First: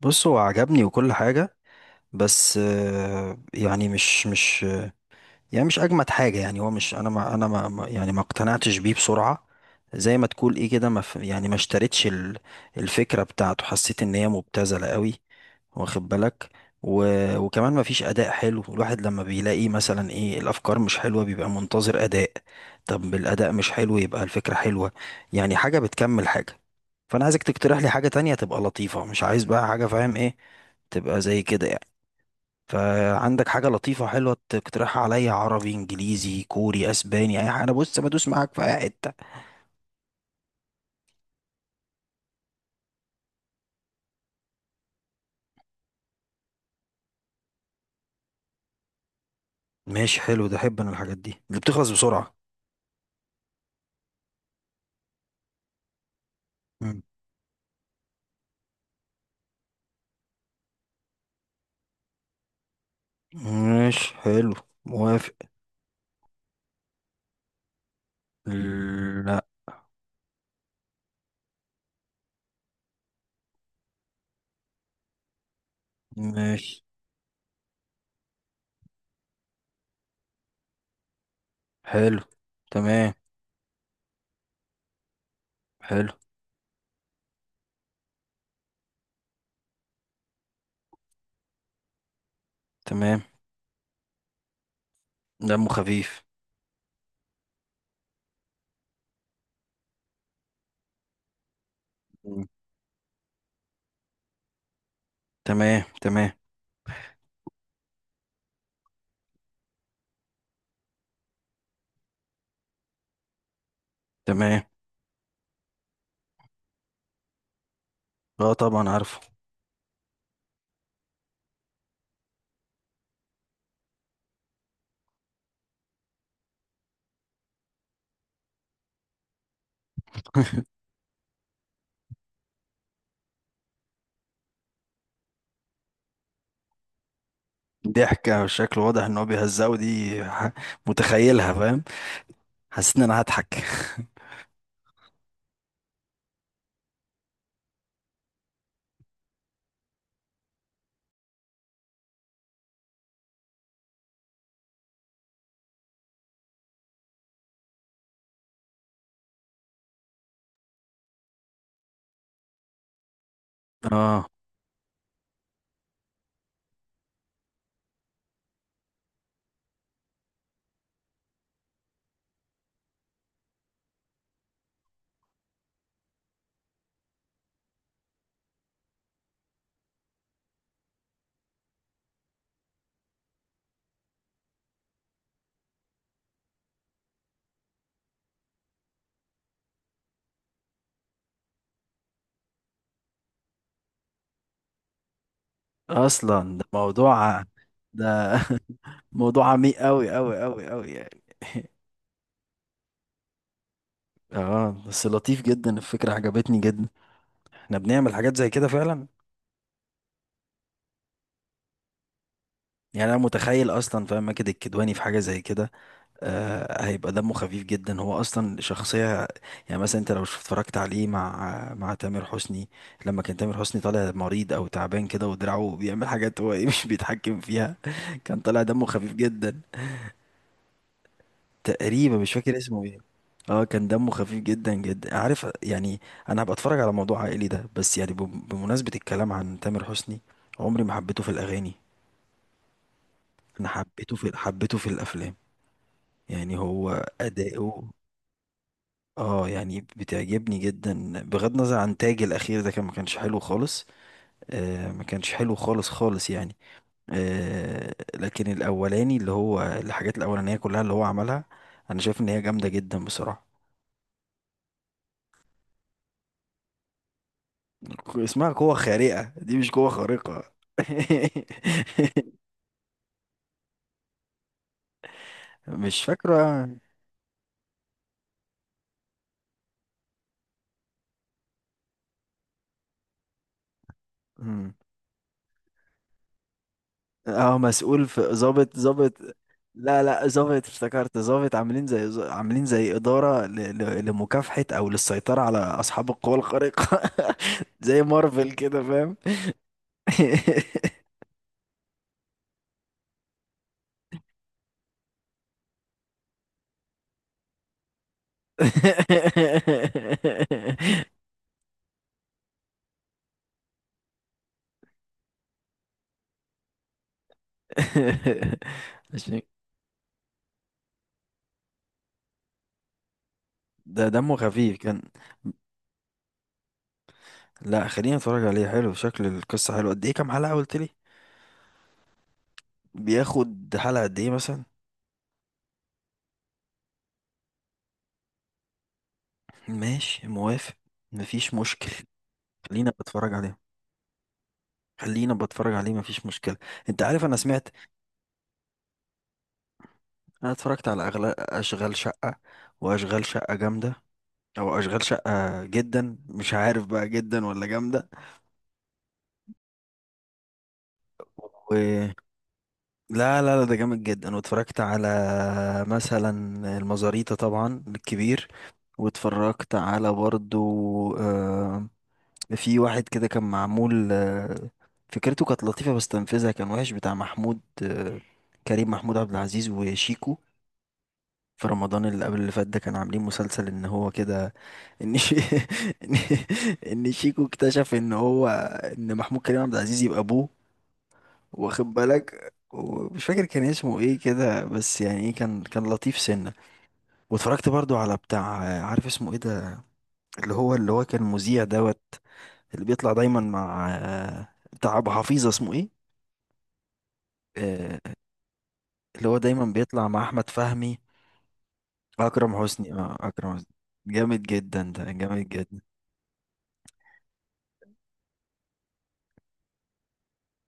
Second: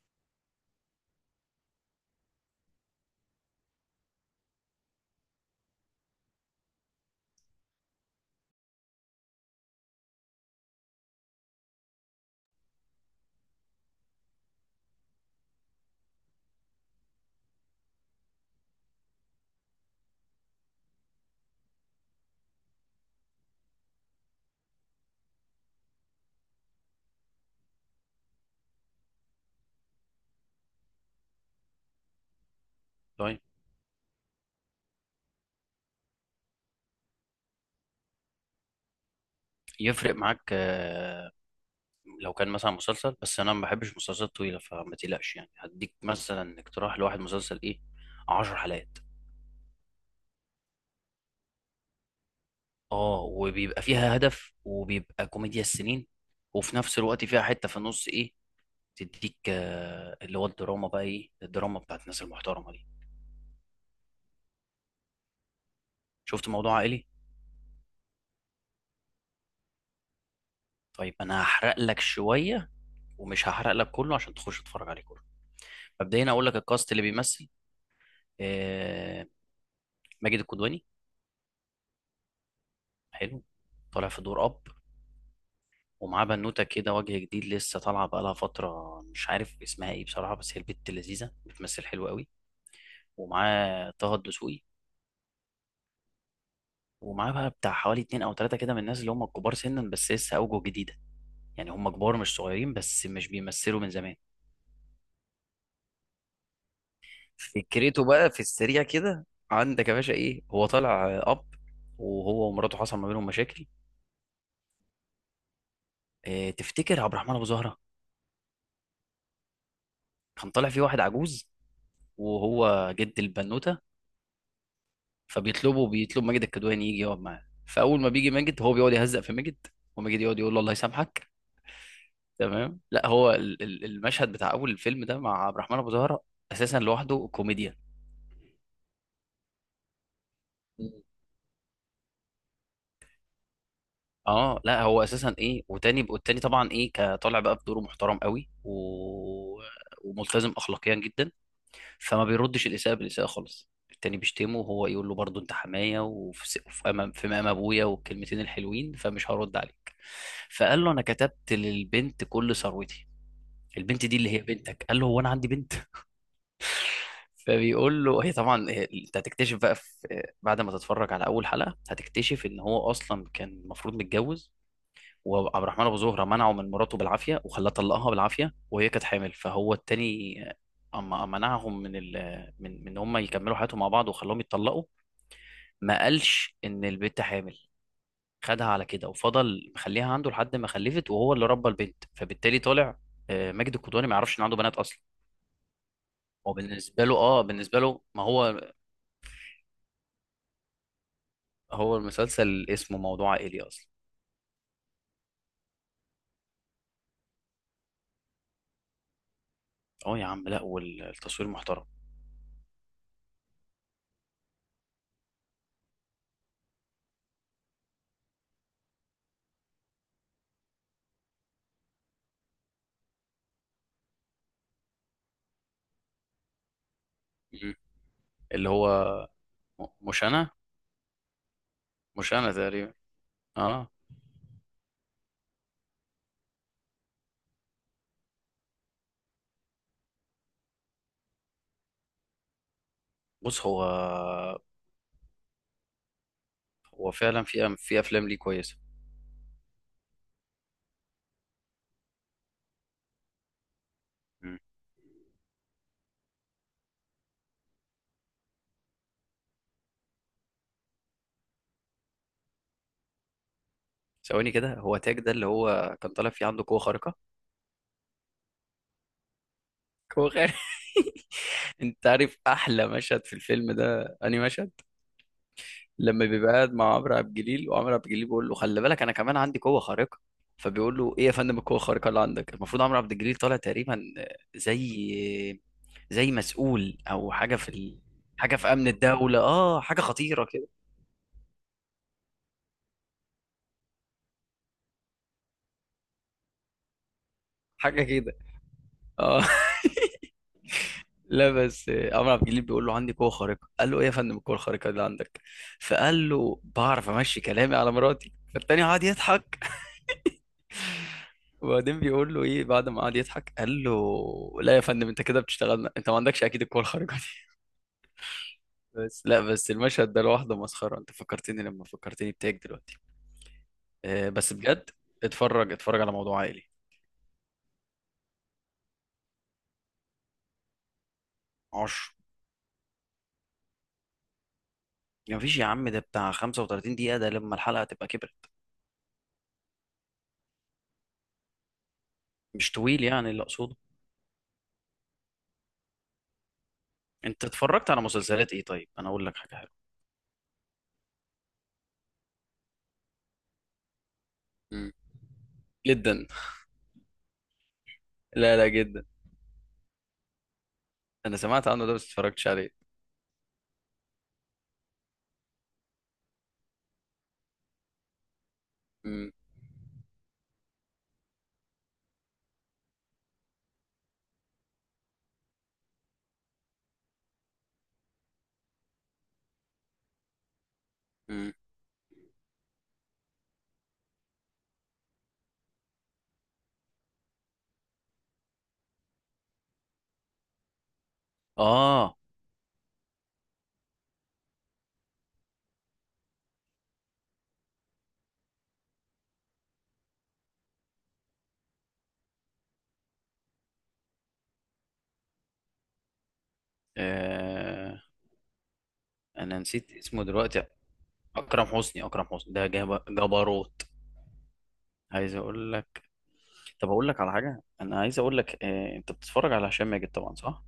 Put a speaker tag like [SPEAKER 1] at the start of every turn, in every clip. [SPEAKER 1] بص هو عجبني وكل حاجة. بس يعني مش يعني مش اجمد حاجه. يعني هو مش انا ما انا ما ما- يعني ما اقتنعتش بيه بسرعه. زي ما تقول ايه كده، ما ف- يعني ما اشتريتش الفكره بتاعته. حسيت ان هي مبتذله قوي، واخد بالك؟ و... وكمان ما فيش اداء حلو. الواحد لما بيلاقي مثلا ايه الافكار مش حلوه، بيبقى منتظر اداء. طب الاداء مش حلو، يبقى الفكره حلوه. يعني حاجه بتكمل حاجه. فانا عايزك تقترح لي حاجه تانية تبقى لطيفه، مش عايز بقى حاجه، فاهم ايه؟ تبقى زي كده يعني.
[SPEAKER 2] طيب،
[SPEAKER 1] فعندك حاجة لطيفة وحلوة تقترحها عليا؟ عربي، إنجليزي، كوري، أسباني، أي حاجة. أنا بص، بدوس معاك في أي حتة.
[SPEAKER 2] يفرق معاك؟ لو كان مثلا مسلسل، بس انا ما بحبش مسلسلات طويله، فما تقلقش، يعني هديك مثلا اقتراح لواحد مسلسل ايه، عشر حلقات.
[SPEAKER 1] ماشي، حلو ده. أحب أنا الحاجات دي اللي بتخلص بسرعة.
[SPEAKER 2] اه، وبيبقى فيها هدف، وبيبقى كوميديا السنين، وفي نفس
[SPEAKER 1] مم.
[SPEAKER 2] الوقت فيها حته في النص ايه تديك، اللي هو الدراما بقى، ايه الدراما بتاعت الناس المحترمه دي.
[SPEAKER 1] ماشي، حلو. موافق.
[SPEAKER 2] شفت موضوع عائلي؟
[SPEAKER 1] لا.
[SPEAKER 2] طيب، انا هحرق لك شويه ومش هحرق لك كله عشان تخش تتفرج عليه كله. مبدئيا اقول لك
[SPEAKER 1] ماشي،
[SPEAKER 2] الكاست اللي بيمثل، آه، ماجد الكدواني.
[SPEAKER 1] حلو. تمام.
[SPEAKER 2] حلو، طالع في دور اب،
[SPEAKER 1] حلو.
[SPEAKER 2] ومعاه بنوته كده وجه جديد لسه طالعه بقالها فتره، مش عارف اسمها ايه بصراحه، بس هي البت لذيذه بتمثل حلو قوي.
[SPEAKER 1] تمام.
[SPEAKER 2] ومعاه طه الدسوقي،
[SPEAKER 1] دمه خفيف.
[SPEAKER 2] ومعاه بقى بتاع حوالي اتنين او تلاته كده من الناس اللي هم الكبار سنا بس لسه اوجه جديده، يعني هم كبار مش
[SPEAKER 1] مم.
[SPEAKER 2] صغيرين بس مش بيمثلوا من زمان.
[SPEAKER 1] تمام، تمام،
[SPEAKER 2] فكرته بقى في السريع كده، عندك يا باشا، ايه هو طالع اب، وهو ومراته حصل ما بينهم مشاكل.
[SPEAKER 1] تمام.
[SPEAKER 2] اه، تفتكر عبد الرحمن ابو زهره؟
[SPEAKER 1] اه طبعا عارفه.
[SPEAKER 2] كان طالع فيه واحد عجوز، وهو جد البنوته، فبيطلبه بيطلب ماجد الكدواني يجي يقعد معاه. فاول ما بيجي ماجد، هو بيقعد يهزق في ماجد، وماجد يقعد يقول له الله يسامحك. تمام، لا هو المشهد بتاع اول الفيلم ده مع عبد الرحمن ابو زهره اساسا لوحده كوميديا.
[SPEAKER 1] ضحكة، والشكل واضح ان هو بيهزقه دي،
[SPEAKER 2] مم.
[SPEAKER 1] متخيلها، فاهم. حسيت ان انا هضحك.
[SPEAKER 2] اه لا، هو اساسا ايه وتاني، والتاني طبعا ايه، كطالع بقى بدوره محترم قوي، وملتزم اخلاقيا جدا، فما بيردش الاساءه بالاساءه خالص. التاني بيشتمه وهو يقول له برضه، انت حمايه، وفي وفي امام، في مقام ابويا، والكلمتين الحلوين، فمش هرد عليك. فقال له، انا كتبت للبنت كل ثروتي، البنت دي
[SPEAKER 1] اه
[SPEAKER 2] اللي هي بنتك. قال له، هو انا عندي بنت؟ فبيقول له هي، طبعا انت هتكتشف بقى في، بعد ما تتفرج على اول حلقه، هتكتشف ان هو اصلا كان المفروض متجوز، وعبد الرحمن ابو زهره منعه من مراته بالعافيه وخلاه طلقها بالعافيه وهي كانت حامل. فهو التاني اما منعهم من هم يكملوا حياتهم مع بعض وخلاهم يتطلقوا، ما قالش ان البنت حامل، خدها على كده وفضل مخليها عنده لحد ما خلفت، وهو اللي ربى البنت. فبالتالي طالع ماجد الكدواني ما يعرفش ان عنده بنات اصلا. هو
[SPEAKER 1] اصلا ده
[SPEAKER 2] بالنسبه له
[SPEAKER 1] موضوع،
[SPEAKER 2] اه بالنسبه له ما
[SPEAKER 1] ده
[SPEAKER 2] هو،
[SPEAKER 1] موضوع عميق قوي قوي قوي قوي يعني.
[SPEAKER 2] هو المسلسل اسمه موضوع عائلي اصلا.
[SPEAKER 1] اه بس لطيف جدا، الفكره عجبتني جدا. احنا بنعمل حاجات زي كده فعلا.
[SPEAKER 2] اه يا عم، لا والتصوير محترم.
[SPEAKER 1] يعني انا متخيل اصلا، فاهم، ماجد الكدواني في حاجه زي كده. آه هيبقى دمه خفيف جدا، هو اصلا شخصيه. يعني مثلا انت لو اتفرجت عليه مع تامر حسني، لما كان تامر حسني طالع مريض او تعبان كده، ودراعه بيعمل حاجات هو ايه مش بيتحكم
[SPEAKER 2] مهم.
[SPEAKER 1] فيها. كان طالع
[SPEAKER 2] اللي
[SPEAKER 1] دمه
[SPEAKER 2] هو،
[SPEAKER 1] خفيف جدا.
[SPEAKER 2] م- مش انا
[SPEAKER 1] تقريبا مش
[SPEAKER 2] مش انا
[SPEAKER 1] فاكر اسمه
[SPEAKER 2] تقريبا.
[SPEAKER 1] ايه. اه
[SPEAKER 2] اه،
[SPEAKER 1] كان دمه خفيف جدا جدا، عارف يعني. انا هبقى اتفرج على موضوع عائلي ده. بس يعني، بمناسبة الكلام عن تامر حسني، عمري ما حبيته في الاغاني.
[SPEAKER 2] بص،
[SPEAKER 1] انا
[SPEAKER 2] هو
[SPEAKER 1] حبيته في الافلام. يعني هو
[SPEAKER 2] فعلا
[SPEAKER 1] اداؤه
[SPEAKER 2] في افلام ليه كويسه.
[SPEAKER 1] اه يعني بتعجبني جدا، بغض النظر عن تاج الاخير ده، ما كانش حلو خالص.
[SPEAKER 2] مم.
[SPEAKER 1] آه ما كانش حلو خالص خالص يعني. آه لكن الاولاني اللي هو الحاجات الاولانية كلها اللي هو عملها، انا شايف ان هي جامدة جدا بصراحة.
[SPEAKER 2] ثواني كده، هو تاج ده اللي هو كان طالع فيه عنده قوه خارقه،
[SPEAKER 1] اسمها قوة خارقة، دي مش قوة
[SPEAKER 2] قوه
[SPEAKER 1] خارقة.
[SPEAKER 2] خارقه. انت عارف احلى مشهد في الفيلم ده انهي مشهد؟
[SPEAKER 1] مش
[SPEAKER 2] لما بيبقى
[SPEAKER 1] فاكرة.
[SPEAKER 2] قاعد مع عمرو عبد الجليل، وعمرو عبد الجليل بيقول له خلي بالك، انا كمان عندي قوه خارقه، فبيقول له ايه يا فندم القوه الخارقه اللي عندك؟ المفروض عمرو عبد الجليل طالع تقريبا
[SPEAKER 1] مم.
[SPEAKER 2] زي، مسؤول او حاجه
[SPEAKER 1] اه مسؤول في
[SPEAKER 2] حاجه في
[SPEAKER 1] ضابط
[SPEAKER 2] امن
[SPEAKER 1] ضابط
[SPEAKER 2] الدوله، اه حاجه
[SPEAKER 1] لا لا،
[SPEAKER 2] خطيره
[SPEAKER 1] ضابط
[SPEAKER 2] كده،
[SPEAKER 1] افتكرت، ضابط. عاملين زي، عاملين زي إدارة لمكافحة أو للسيطرة على أصحاب القوى الخارقة. زي
[SPEAKER 2] حاجه كده.
[SPEAKER 1] مارفل كده، فاهم.
[SPEAKER 2] اه. لا بس، عمرو عبد الجليل بيقول له عندي قوه خارقه، قال له ايه يا فندم القوه الخارقه اللي عندك؟ فقال له بعرف امشي كلامي على مراتي، فالتاني قعد يضحك. وبعدين بيقول له ايه بعد ما قعد يضحك، قال له لا يا فندم انت كده بتشتغلنا، انت ما عندكش اكيد القوه الخارقه دي. بس
[SPEAKER 1] عشان
[SPEAKER 2] لا، بس المشهد ده لوحده مسخره، انت فكرتني لما فكرتني بتاعك دلوقتي.
[SPEAKER 1] ده دمه
[SPEAKER 2] بس
[SPEAKER 1] خفيف
[SPEAKER 2] بجد،
[SPEAKER 1] كان.
[SPEAKER 2] اتفرج اتفرج على موضوع عائلي.
[SPEAKER 1] لا، خليني اتفرج عليه. حلو شكل القصة. حلو. قد ايه؟ كام حلقة قلت لي؟
[SPEAKER 2] عشر.
[SPEAKER 1] بياخد حلقة قد ايه مثلا؟
[SPEAKER 2] ما فيش يا عم، ده بتاع 35 دقيقه، ده لما الحلقه تبقى كبرت،
[SPEAKER 1] ماشي، موافق. مفيش مشكل.
[SPEAKER 2] مش
[SPEAKER 1] خلينا
[SPEAKER 2] طويل يعني
[SPEAKER 1] بتفرج
[SPEAKER 2] اللي
[SPEAKER 1] عليه.
[SPEAKER 2] اقصده.
[SPEAKER 1] خلينا بتفرج عليه، مفيش مشكلة. انت عارف انا
[SPEAKER 2] انت
[SPEAKER 1] سمعت.
[SPEAKER 2] اتفرجت على مسلسلات ايه؟ طيب انا اقول لك حاجه.
[SPEAKER 1] انا اتفرجت على أغلى اشغال شقة. واشغال شقة جامدة. او
[SPEAKER 2] مم.
[SPEAKER 1] اشغال شقة جدا،
[SPEAKER 2] جدا.
[SPEAKER 1] مش عارف بقى جدا ولا جامدة.
[SPEAKER 2] لا لا، جدا. انا سمعت عنه ده بس
[SPEAKER 1] و...
[SPEAKER 2] اتفرجتش عليه.
[SPEAKER 1] لا لا لا، ده جامد جدا. واتفرجت على مثلا المزاريطة، طبعا الكبير.
[SPEAKER 2] مم.
[SPEAKER 1] واتفرجت على برضو، آه، في واحد كده كان معمول، فكرته كانت لطيفة بس تنفيذها كان وحش، بتاع محمود، كريم محمود عبد العزيز وشيكو.
[SPEAKER 2] مم.
[SPEAKER 1] في رمضان اللي قبل اللي فات ده، كانوا عاملين مسلسل ان هو كده، ان شي... ان إن شيكو اكتشف ان هو ان محمود كريم عبد العزيز يبقى ابوه، واخد
[SPEAKER 2] آه.
[SPEAKER 1] بالك. ومش فاكر كان اسمه ايه كده، بس يعني ايه كان لطيف سنة. واتفرجت برضو على بتاع، عارف اسمه ايه ده، اللي هو كان مذيع دوت، اللي بيطلع دايما مع، بتاع ابو حفيظه اسمه ايه،
[SPEAKER 2] اه،
[SPEAKER 1] آه، اللي هو
[SPEAKER 2] انا
[SPEAKER 1] دايما
[SPEAKER 2] نسيت
[SPEAKER 1] بيطلع مع
[SPEAKER 2] اسمه
[SPEAKER 1] احمد
[SPEAKER 2] دلوقتي.
[SPEAKER 1] فهمي.
[SPEAKER 2] اكرم حسني، اكرم حسني
[SPEAKER 1] اكرم
[SPEAKER 2] ده
[SPEAKER 1] حسني، اه اكرم حسني.
[SPEAKER 2] جبروت.
[SPEAKER 1] جامد جدا، ده
[SPEAKER 2] عايز
[SPEAKER 1] جامد
[SPEAKER 2] اقول
[SPEAKER 1] جدا.
[SPEAKER 2] لك، طب اقول لك على حاجه، انا عايز اقول لك. انت بتتفرج على هشام ماجد طبعا صح؟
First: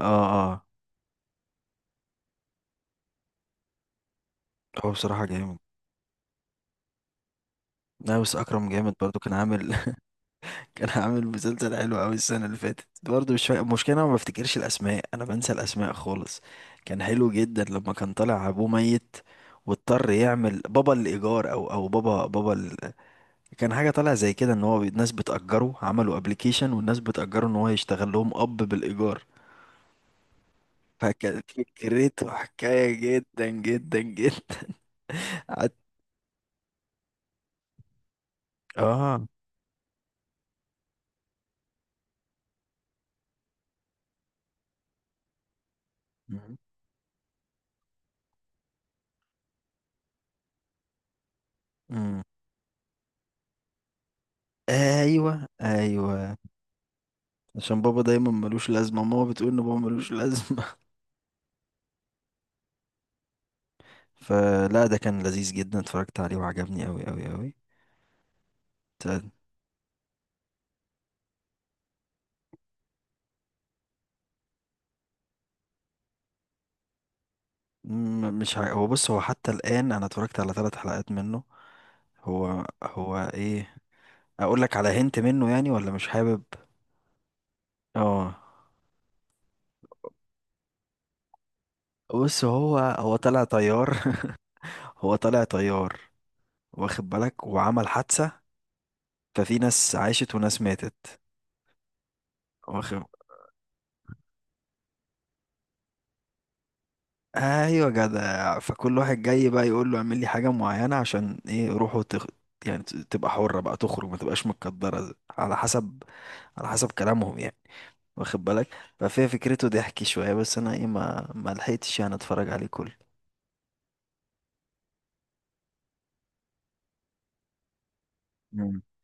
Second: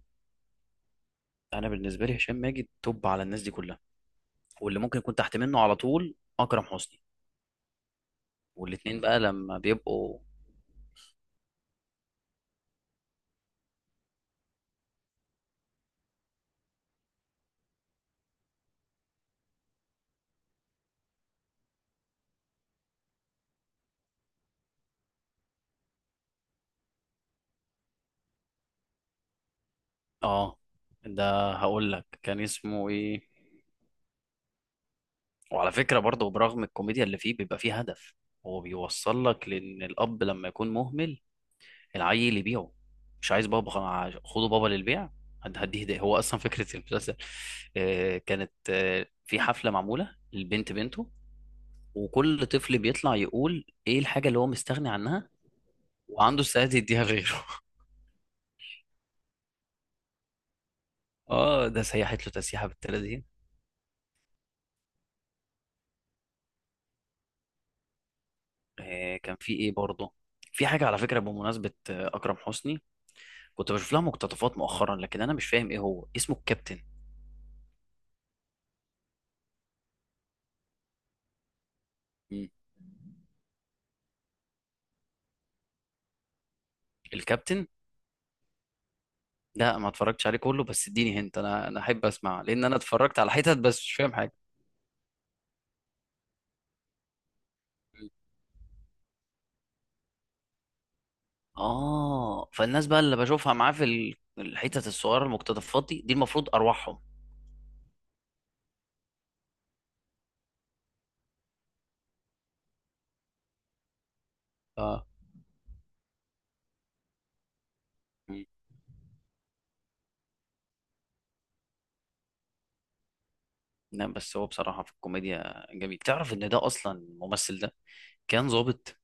[SPEAKER 1] اه اه.
[SPEAKER 2] انا بالنسبه لي هشام ماجد توب على الناس دي كلها، واللي
[SPEAKER 1] هو
[SPEAKER 2] ممكن يكون
[SPEAKER 1] بصراحه
[SPEAKER 2] تحت
[SPEAKER 1] جامد.
[SPEAKER 2] منه على طول اكرم حسني.
[SPEAKER 1] لا بس اكرم جامد
[SPEAKER 2] والاتنين
[SPEAKER 1] برضو،
[SPEAKER 2] بقى
[SPEAKER 1] كان
[SPEAKER 2] لما
[SPEAKER 1] عامل
[SPEAKER 2] بيبقوا،
[SPEAKER 1] كان عامل مسلسل حلو قوي السنه اللي فاتت برضو، مش فا... المشكله انا ما بفتكرش الاسماء، انا بنسى الاسماء خالص. كان حلو جدا لما كان طالع ابوه ميت، واضطر يعمل بابا الايجار، او بابا كان حاجة طالعة زي كده ان هو ناس بتأجره عملوا ابلكيشن، والناس بتأجره ان هو يشتغل لهم اب بالإيجار.
[SPEAKER 2] اه،
[SPEAKER 1] فكانت
[SPEAKER 2] ده هقول لك
[SPEAKER 1] فكرته
[SPEAKER 2] كان اسمه
[SPEAKER 1] حكاية
[SPEAKER 2] ايه.
[SPEAKER 1] جدا جدا جدا.
[SPEAKER 2] وعلى
[SPEAKER 1] قعدت-
[SPEAKER 2] فكرة برضه، برغم الكوميديا اللي فيه بيبقى فيه هدف، هو بيوصل
[SPEAKER 1] اه.
[SPEAKER 2] لك لأن الأب لما يكون مهمل العيل يبيعه، مش عايز بابا خلاص، خده بابا للبيع. هديه ده هو أصلا
[SPEAKER 1] مم.
[SPEAKER 2] فكرة المسلسل. كانت في حفلة معمولة للبنت بنته،
[SPEAKER 1] مم.
[SPEAKER 2] وكل طفل بيطلع يقول إيه الحاجة اللي هو مستغني عنها
[SPEAKER 1] ايوه، ايوه.
[SPEAKER 2] وعنده استعداد يديها لغيره.
[SPEAKER 1] عشان بابا دايما ملوش لازمة، ماما بتقول ان بابا ملوش لازمة.
[SPEAKER 2] آه، ده سيحت له تسيحة بالتلاتين.
[SPEAKER 1] فلا ده كان لذيذ جدا، اتفرجت عليه وعجبني اوي اوي اوي. ت-
[SPEAKER 2] كان في إيه برضه، في حاجة على فكرة بمناسبة أكرم حسني، كنت بشوف لها مقتطفات مؤخرا، لكن انا مش فاهم ايه هو اسمه الكابتن.
[SPEAKER 1] مش ع... هو بص، هو حتى الآن انا اتفرجت على 3 حلقات منه.
[SPEAKER 2] مم.
[SPEAKER 1] هو ايه، اقول لك على هنت منه يعني ولا مش حابب؟
[SPEAKER 2] الكابتن.
[SPEAKER 1] اه
[SPEAKER 2] لا ما اتفرجتش عليه كله، بس اديني هنت، انا انا احب اسمع،
[SPEAKER 1] بص،
[SPEAKER 2] لان انا
[SPEAKER 1] هو
[SPEAKER 2] اتفرجت على
[SPEAKER 1] طلع
[SPEAKER 2] حتت بس مش
[SPEAKER 1] طيار.
[SPEAKER 2] فاهم حاجه.
[SPEAKER 1] هو طلع طيار، واخد بالك، وعمل
[SPEAKER 2] مم.
[SPEAKER 1] حادثة. ففي ناس عاشت وناس ماتت.
[SPEAKER 2] اه، فالناس بقى
[SPEAKER 1] واخد.
[SPEAKER 2] اللي بشوفها معاه في الحتت الصغيره المقتطفات دي، المفروض ارواحهم.
[SPEAKER 1] ايوه، جدع. فكل واحد جاي بقى يقول له اعمل لي حاجة معينة عشان ايه روحه يعني تبقى حرة بقى، تخرج، ما تبقاش
[SPEAKER 2] اه.
[SPEAKER 1] متقدرة، على حسب، على حسب كلامهم يعني، واخد
[SPEAKER 2] مم.
[SPEAKER 1] بالك. ففي فكرته ضحك شوية، بس انا ايه ما لحقتش يعني اتفرج عليه كله.
[SPEAKER 2] لا بس، هو بصراحه في الكوميديا جميل. تعرف ان ده اصلا الممثل ده كان
[SPEAKER 1] مم.
[SPEAKER 2] ضابط؟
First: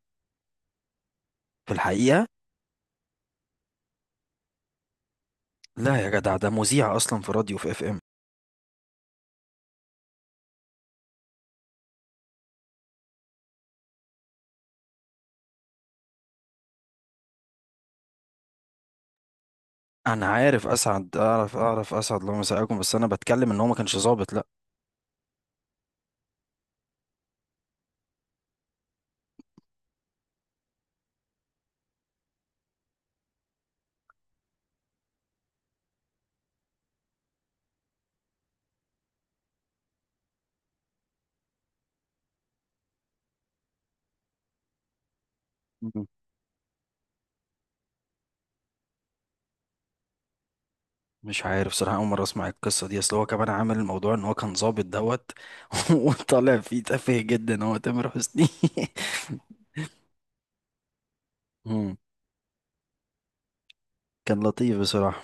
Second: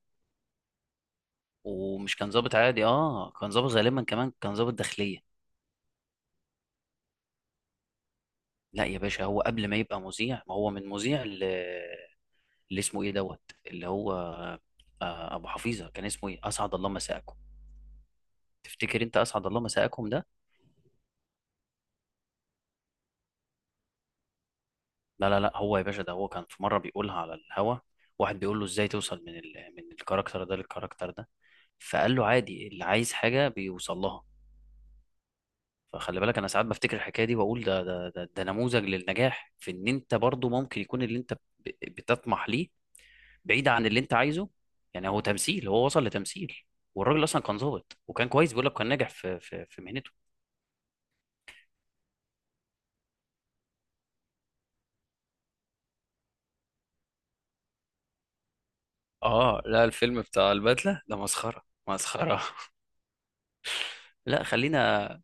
[SPEAKER 1] في
[SPEAKER 2] ومش
[SPEAKER 1] الحقيقة،
[SPEAKER 2] كان ضابط عادي، اه كان ضابط غالبا كمان كان ضابط داخليه.
[SPEAKER 1] لا يا جدع، ده مذيع اصلا في راديو في FM.
[SPEAKER 2] لا يا باشا، هو قبل ما يبقى مذيع، ما هو من مذيع، اللي اسمه ايه دوت، اللي هو ابو حفيظه، كان اسمه ايه، اسعد الله مساءكم. تفتكر انت اسعد الله مساءكم
[SPEAKER 1] انا
[SPEAKER 2] ده؟
[SPEAKER 1] عارف اسعد، اعرف اسعد الله مساءكم، بس انا بتكلم ان هو ما كانش ظابط، لا.
[SPEAKER 2] لا لا لا، هو يا باشا ده هو كان في مره بيقولها على الهوا، واحد بيقول له ازاي توصل من الكاركتر ده للكاركتر ده، فقال له عادي، اللي عايز حاجه بيوصل لها. فخلي بالك، انا ساعات بفتكر الحكايه دي واقول ده, نموذج للنجاح في ان انت برضو ممكن يكون اللي انت بتطمح ليه بعيد عن اللي انت عايزه. يعني هو تمثيل، هو وصل
[SPEAKER 1] م-
[SPEAKER 2] لتمثيل، والراجل اصلا كان ظابط وكان كويس، بيقول لك كان ناجح في مهنته.
[SPEAKER 1] مش عارف صراحه، اول مره اسمع القصه دي. اصل هو كمان عامل الموضوع ان هو كان ظابط دوت. وطالع فيه تافه جدا هو، تامر حسني.
[SPEAKER 2] اه لا، الفيلم بتاع البدلة ده مسخرة
[SPEAKER 1] مم.
[SPEAKER 2] مسخرة.
[SPEAKER 1] كان
[SPEAKER 2] لا
[SPEAKER 1] لطيف
[SPEAKER 2] خلينا،
[SPEAKER 1] بصراحه.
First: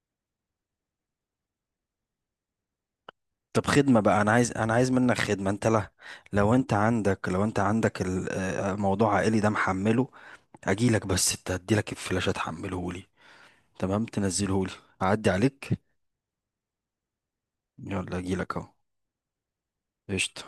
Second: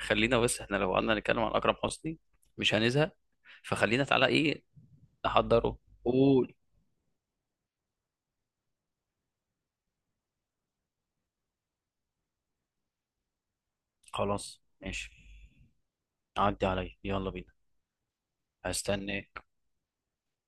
[SPEAKER 2] خلينا بس، احنا لو قعدنا نتكلم عن أكرم حسني مش هنزهق.
[SPEAKER 1] طب خدمه
[SPEAKER 2] فخلينا
[SPEAKER 1] بقى،
[SPEAKER 2] تعالى
[SPEAKER 1] انا عايز،
[SPEAKER 2] ايه،
[SPEAKER 1] منك خدمه، انت
[SPEAKER 2] نحضره.
[SPEAKER 1] لا، لو
[SPEAKER 2] قول.
[SPEAKER 1] انت عندك، موضوع عائلي ده محمله، اجيلك. بس انت هديلك الفلاشه تحمله لي، تمام،
[SPEAKER 2] خلاص
[SPEAKER 1] تنزله لي.
[SPEAKER 2] ماشي.
[SPEAKER 1] اعدي عليك.
[SPEAKER 2] عدي عليا يلا بينا.
[SPEAKER 1] يلا اجيلك اهو.
[SPEAKER 2] هستنى
[SPEAKER 1] قشطه.